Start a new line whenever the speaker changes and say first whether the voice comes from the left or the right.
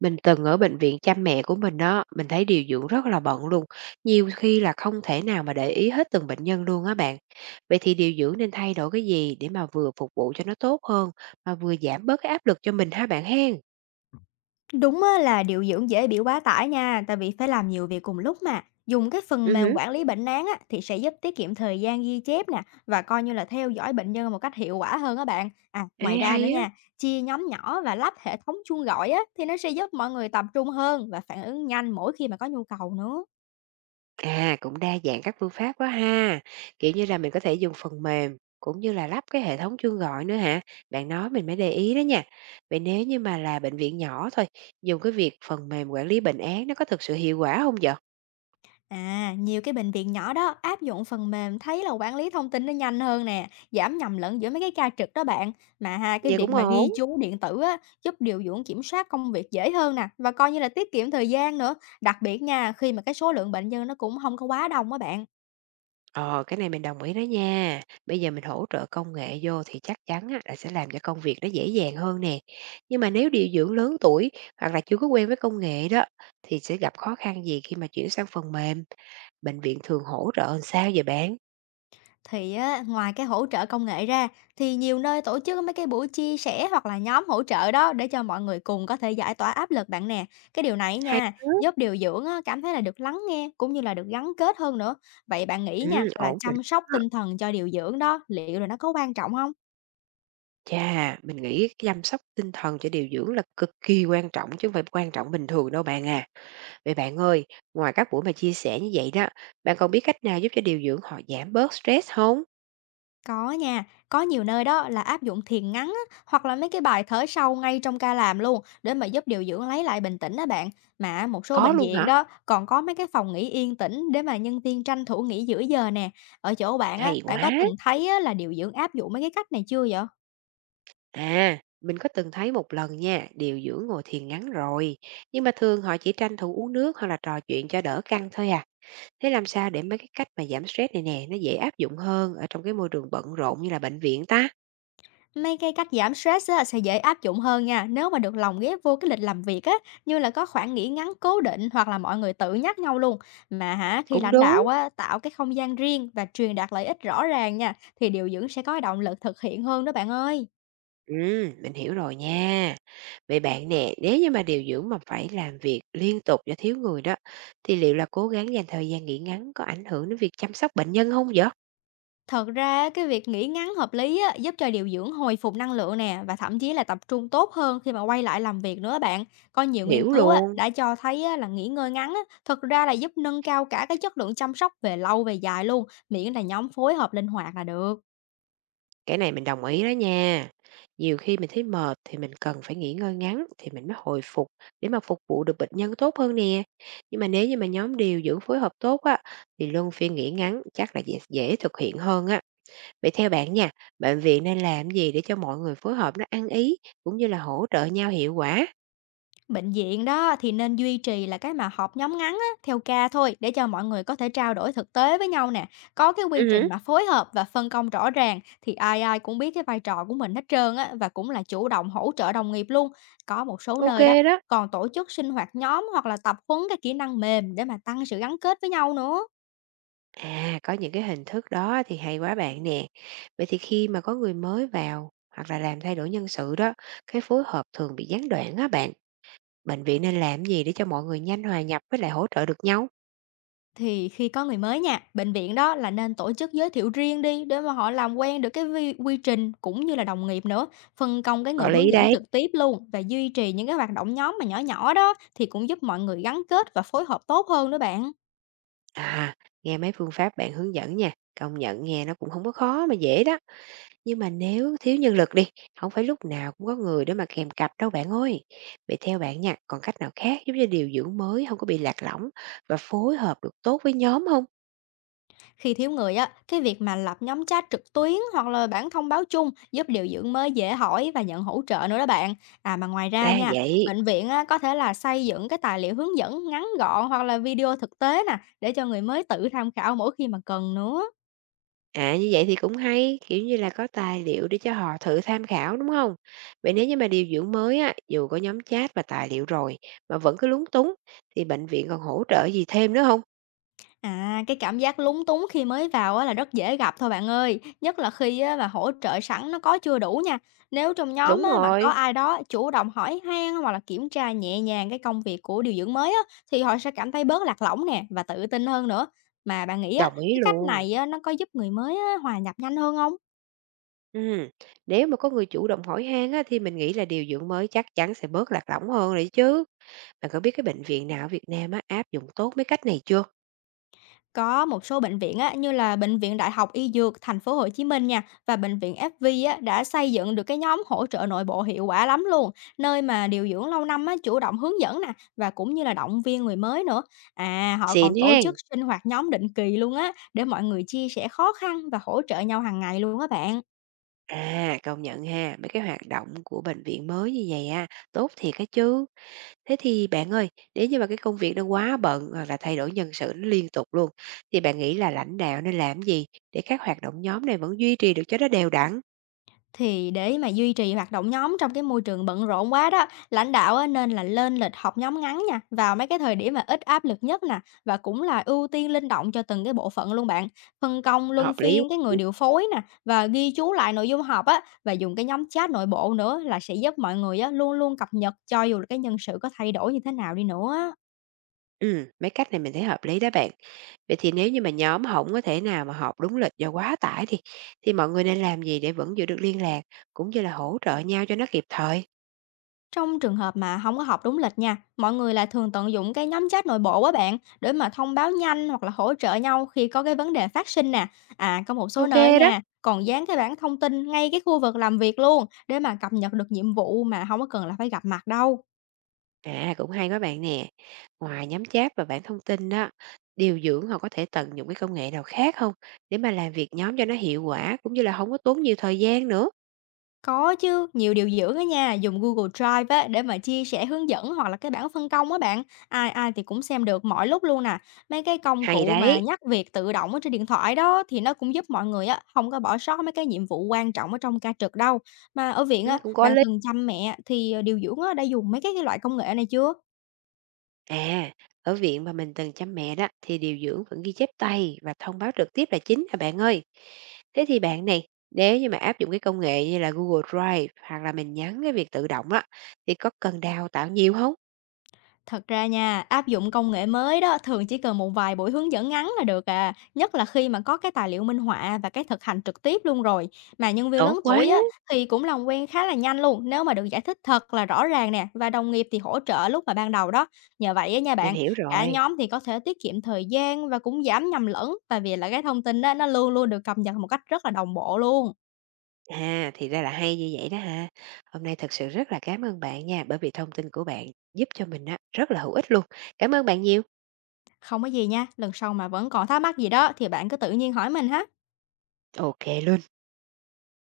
right: Mình từng ở bệnh viện chăm mẹ của mình đó, mình thấy điều dưỡng rất là bận luôn, nhiều khi là không thể nào mà để ý hết từng bệnh nhân luôn á bạn. Vậy thì điều dưỡng nên thay đổi cái gì để mà vừa phục vụ cho nó tốt hơn mà vừa giảm bớt cái áp lực cho mình ha bạn hen?
left: Đúng á, là điều dưỡng dễ bị quá tải nha, tại vì phải làm nhiều việc cùng lúc mà. Dùng cái phần
right: Ừ hử.
left: mềm quản lý bệnh án á, thì sẽ giúp tiết kiệm thời gian ghi chép nè, và coi như là theo dõi bệnh nhân một cách hiệu quả hơn các bạn. À,
right: Ê,
left: ngoài ra
right: hay
left: nữa
right: á.
left: nha, chia nhóm nhỏ và lắp hệ thống chuông gọi á, thì nó sẽ giúp mọi người tập trung hơn và phản ứng nhanh mỗi khi mà có nhu cầu nữa.
right: À cũng đa dạng các phương pháp quá ha. Kiểu như là mình có thể dùng phần mềm cũng như là lắp cái hệ thống chuông gọi nữa hả? Bạn nói mình mới để ý đó nha. Vậy nếu như mà là bệnh viện nhỏ thôi, dùng cái việc phần mềm quản lý bệnh án nó có thực sự hiệu quả không vậy?
left: À, nhiều cái bệnh viện nhỏ đó áp dụng phần mềm thấy là quản lý thông tin nó nhanh hơn nè, giảm nhầm lẫn giữa mấy cái ca trực đó bạn. Mà ha, cái
right: Vậy
left: việc
right: cũng
left: mà ghi
right: ổn.
left: chú điện tử á, giúp điều dưỡng kiểm soát công việc dễ hơn nè, và coi như là tiết kiệm thời gian nữa. Đặc biệt nha, khi mà cái số lượng bệnh nhân nó cũng không có quá đông á bạn.
right: Ờ, cái này mình đồng ý đó nha. Bây giờ mình hỗ trợ công nghệ vô thì chắc chắn á, là sẽ làm cho công việc nó dễ dàng hơn nè. Nhưng mà nếu điều dưỡng lớn tuổi hoặc là chưa có quen với công nghệ đó thì sẽ gặp khó khăn gì khi mà chuyển sang phần mềm? Bệnh viện thường hỗ trợ làm sao vậy bạn?
left: Thì á, ngoài cái hỗ trợ công nghệ ra thì nhiều nơi tổ chức mấy cái buổi chia sẻ hoặc là nhóm hỗ trợ đó, để cho mọi người cùng có thể giải tỏa áp lực bạn nè. Cái điều này
right: Hay
left: nha,
right: đó.
left: giúp điều dưỡng á, cảm thấy là được lắng nghe cũng như là được gắn kết hơn nữa. Vậy bạn nghĩ nha,
right: Ừ,
left: là
right: ổn rồi
left: chăm sóc
right: đó.
left: tinh thần cho điều dưỡng đó liệu là nó có quan trọng không?
right: Chà, mình nghĩ cái chăm sóc tinh thần cho điều dưỡng là cực kỳ quan trọng chứ không phải quan trọng bình thường đâu bạn à. Vậy bạn ơi, ngoài các buổi mà chia sẻ như vậy đó, bạn còn biết cách nào giúp cho điều dưỡng họ giảm bớt stress không?
left: Có nha, có nhiều nơi đó là áp dụng thiền ngắn á, hoặc là mấy cái bài thở sâu ngay trong ca làm luôn, để mà giúp điều dưỡng lấy lại bình tĩnh đó bạn. Mà một số
right: Có
left: bệnh
right: luôn
left: viện
right: hả?
left: đó còn có mấy cái phòng nghỉ yên tĩnh, để mà nhân viên tranh thủ nghỉ giữa giờ nè. Ở chỗ bạn á,
right: Hay
left: bạn có
right: quá!
left: từng thấy á, là điều dưỡng áp dụng mấy cái cách này chưa vậy?
right: À, mình có từng thấy một lần nha, điều dưỡng ngồi thiền ngắn rồi, nhưng mà thường họ chỉ tranh thủ uống nước hoặc là trò chuyện cho đỡ căng thôi à. Thế làm sao để mấy cái cách mà giảm stress này nè, nó dễ áp dụng hơn ở trong cái môi trường bận rộn như là bệnh viện ta?
left: Mấy cái cách giảm stress á, sẽ dễ áp dụng hơn nha nếu mà được lồng ghép vô cái lịch làm việc á, như là có khoảng nghỉ ngắn cố định, hoặc là mọi người tự nhắc nhau luôn. Mà hả, khi
right: Cũng
left: lãnh đạo
right: đúng.
left: á tạo cái không gian riêng và truyền đạt lợi ích rõ ràng nha, thì điều dưỡng sẽ có động lực thực hiện hơn đó bạn ơi.
right: Mình hiểu rồi nha. Vậy bạn nè, nếu như mà điều dưỡng mà phải làm việc liên tục do thiếu người đó, thì liệu là cố gắng dành thời gian nghỉ ngắn có ảnh hưởng đến việc chăm sóc bệnh nhân không vậy?
left: Thật ra á, cái việc nghỉ ngắn hợp lý á, giúp cho điều dưỡng hồi phục năng lượng nè, và thậm chí là tập trung tốt hơn khi mà quay lại làm việc nữa bạn. Có nhiều nghiên
right: Hiểu
left: cứu á,
right: luôn.
left: đã cho thấy á, là nghỉ ngơi ngắn á, thật ra là giúp nâng cao cả cái chất lượng chăm sóc về lâu về dài luôn, miễn là nhóm phối hợp linh hoạt là được.
right: Cái này mình đồng ý đó nha. Nhiều khi mình thấy mệt thì mình cần phải nghỉ ngơi ngắn thì mình mới hồi phục để mà phục vụ được bệnh nhân tốt hơn nè. Nhưng mà nếu như mà nhóm điều dưỡng phối hợp tốt á thì luân phiên nghỉ ngắn chắc là dễ thực hiện hơn á. Vậy theo bạn nha, bệnh viện nên làm gì để cho mọi người phối hợp nó ăn ý cũng như là hỗ trợ nhau hiệu quả?
left: Bệnh viện đó thì nên duy trì là cái mà họp nhóm ngắn á, theo ca thôi, để cho mọi người có thể trao đổi thực tế với nhau nè. Có cái quy trình
right: Ừ.
left: mà phối hợp và phân công rõ ràng, thì ai ai cũng biết cái vai trò của mình hết trơn á, và cũng là chủ động hỗ trợ đồng nghiệp luôn. Có một số
right: OK
left: nơi đó
right: đó.
left: còn tổ chức sinh hoạt nhóm, hoặc là tập huấn cái kỹ năng mềm để mà tăng sự gắn kết với nhau nữa.
right: À, có những cái hình thức đó thì hay quá bạn nè. Vậy thì khi mà có người mới vào hoặc là làm thay đổi nhân sự đó, cái phối hợp thường bị gián đoạn á bạn. Bệnh viện nên làm gì để cho mọi người nhanh hòa nhập với lại hỗ trợ được nhau?
left: Thì khi có người mới nha, bệnh viện đó là nên tổ chức giới thiệu riêng đi, để mà họ làm quen được cái vi quy trình cũng như là đồng nghiệp nữa, phân công cái
right: Có
left: người hướng
right: lý
left: dẫn
right: đấy.
left: trực tiếp luôn, và duy trì những cái hoạt động nhóm mà nhỏ nhỏ đó, thì cũng giúp mọi người gắn kết và phối hợp tốt hơn đó bạn.
right: À, nghe mấy phương pháp bạn hướng dẫn nha, công nhận nghe nó cũng không có khó mà dễ đó. Nhưng mà nếu thiếu nhân lực đi, không phải lúc nào cũng có người để mà kèm cặp đâu bạn ơi. Vậy theo bạn nha, còn cách nào khác giúp cho điều dưỡng mới không có bị lạc lõng và phối hợp được tốt với nhóm không?
left: Khi thiếu người á, cái việc mà lập nhóm chat trực tuyến hoặc là bản thông báo chung giúp điều dưỡng mới dễ hỏi và nhận hỗ trợ nữa đó bạn. À mà ngoài ra
right: Ra
left: nha,
right: vậy.
left: bệnh viện á, có thể là xây dựng cái tài liệu hướng dẫn ngắn gọn, hoặc là video thực tế nè, để cho người mới tự tham khảo mỗi khi mà cần nữa.
right: À, như vậy thì cũng hay, kiểu như là, có tài liệu để cho họ thử tham khảo, đúng không? Vậy nếu như mà điều dưỡng mới á, dù có nhóm chat và tài liệu rồi mà vẫn cứ lúng túng thì bệnh viện còn hỗ trợ gì thêm nữa không?
left: À, cái cảm giác lúng túng khi mới vào á là rất dễ gặp thôi bạn ơi, nhất là khi á mà hỗ trợ sẵn nó có chưa đủ nha. Nếu trong nhóm
right: Đúng
left: á mà có
right: rồi,
left: ai đó chủ động hỏi han, hoặc là kiểm tra nhẹ nhàng cái công việc của điều dưỡng mới á, thì họ sẽ cảm thấy bớt lạc lõng nè, và tự tin hơn nữa. Mà bạn nghĩ á,
right: đồng ý
left: cái cách
right: luôn.
left: này á nó có giúp người mới á hòa nhập nhanh hơn không?
right: Ừm, nếu mà có người chủ động hỏi han á, thì mình nghĩ là điều dưỡng mới chắc chắn sẽ bớt lạc lõng hơn rồi chứ. Bạn có biết cái bệnh viện nào ở Việt Nam á, áp dụng tốt mấy cách này chưa?
left: Có một số bệnh viện á, như là bệnh viện Đại học Y Dược Thành phố Hồ Chí Minh nha, và bệnh viện FV á, đã xây dựng được cái nhóm hỗ trợ nội bộ hiệu quả lắm luôn, nơi mà điều dưỡng lâu năm á, chủ động hướng dẫn nè, và cũng như là động viên người mới nữa. À, họ còn
right: Xịn
left: tổ
right: hen!
left: chức sinh hoạt nhóm định kỳ luôn á, để mọi người chia sẻ khó khăn và hỗ trợ nhau hàng ngày luôn á bạn.
right: À, công nhận ha, mấy cái hoạt động của bệnh viện mới như vậy á, tốt thiệt á chứ. Thế thì bạn ơi, nếu như mà cái công việc nó quá bận hoặc là thay đổi nhân sự nó liên tục luôn, thì bạn nghĩ là lãnh đạo nên làm gì để các hoạt động nhóm này vẫn duy trì được cho nó đều đặn,
left: Thì để mà duy trì hoạt động nhóm trong cái môi trường bận rộn quá đó, lãnh đạo á nên là lên lịch họp nhóm ngắn nha, vào mấy cái thời điểm mà ít áp lực nhất nè, và cũng là ưu tiên linh động cho từng cái bộ phận luôn bạn. Phân công luân
right: hợp lý quá.
left: phiên cái người điều phối nè, và ghi chú lại nội dung họp á, và dùng cái nhóm chat nội bộ nữa, là sẽ giúp mọi người á luôn luôn cập nhật, cho dù là cái nhân sự có thay đổi như thế nào đi nữa á.
right: Mấy cách này mình thấy hợp lý đó bạn. Vậy thì nếu như mà nhóm không có thể nào mà họp đúng lịch do quá tải thì mọi người nên làm gì để vẫn giữ được liên lạc, cũng như là hỗ trợ nhau cho nó kịp thời?
left: Trong trường hợp mà không có họp đúng lịch nha, mọi người là thường tận dụng cái nhóm chat nội bộ á bạn, để mà thông báo nhanh, hoặc là hỗ trợ nhau khi có cái vấn đề phát sinh nè. À, có một số
right: OK
left: nơi
right: đó.
left: nha, còn dán cái bảng thông tin ngay cái khu vực làm việc luôn, để mà cập nhật được nhiệm vụ mà không có cần là phải gặp mặt đâu.
right: À, cũng hay quá bạn nè. Ngoài nhóm chat và bảng thông tin đó, điều dưỡng họ có thể tận dụng cái công nghệ nào khác không để mà làm việc nhóm cho nó hiệu quả cũng như là không có tốn nhiều thời gian nữa.
left: Có chứ, nhiều điều dưỡng á nha, dùng Google Drive á để mà chia sẻ hướng dẫn, hoặc là cái bảng phân công á bạn. Ai ai thì cũng xem được mọi lúc luôn nè. Mấy cái công
right: Hay
left: cụ mà
right: đấy,
left: nhắc việc tự động ở trên điện thoại đó, thì nó cũng giúp mọi người á không có bỏ sót mấy cái nhiệm vụ quan trọng ở trong ca trực đâu. Mà ở viện
right: ừ,
left: á,
right: cũng có
left: bạn
right: lý.
left: từng chăm mẹ thì điều dưỡng á đã dùng cái loại công nghệ này chưa?
right: À, ở viện mà mình từng chăm mẹ đó thì điều dưỡng vẫn ghi chép tay và thông báo trực tiếp là chính à bạn ơi. Thế thì bạn này, nếu như mà áp dụng cái công nghệ như là Google Drive hoặc là mình nhắn cái việc tự động á thì có cần đào tạo nhiều không?
left: Thật ra nha, áp dụng công nghệ mới đó thường chỉ cần một vài buổi hướng dẫn ngắn là được à, nhất là khi mà có cái tài liệu minh họa và cái thực hành trực tiếp luôn rồi. Mà nhân viên
right: Tốt
left: lớn
right: quá,
left: tuổi á, thì cũng làm quen khá là nhanh luôn nếu mà được giải thích thật là rõ ràng nè, và đồng nghiệp thì hỗ trợ lúc mà ban đầu đó. Nhờ vậy á nha
right: mình
left: bạn,
right: hiểu
left: cả
right: rồi.
left: nhóm thì có thể tiết kiệm thời gian và cũng giảm nhầm lẫn, tại vì là cái thông tin đó nó luôn luôn được cập nhật một cách rất là đồng bộ luôn.
right: À, thì ra là hay như vậy đó ha. Hôm nay thật sự rất là cảm ơn bạn nha, bởi vì thông tin của bạn giúp cho mình á, rất là hữu ích luôn. Cảm ơn bạn nhiều.
left: Không có gì nha, lần sau mà vẫn còn thắc mắc gì đó thì bạn cứ tự nhiên hỏi mình ha.
right: OK luôn.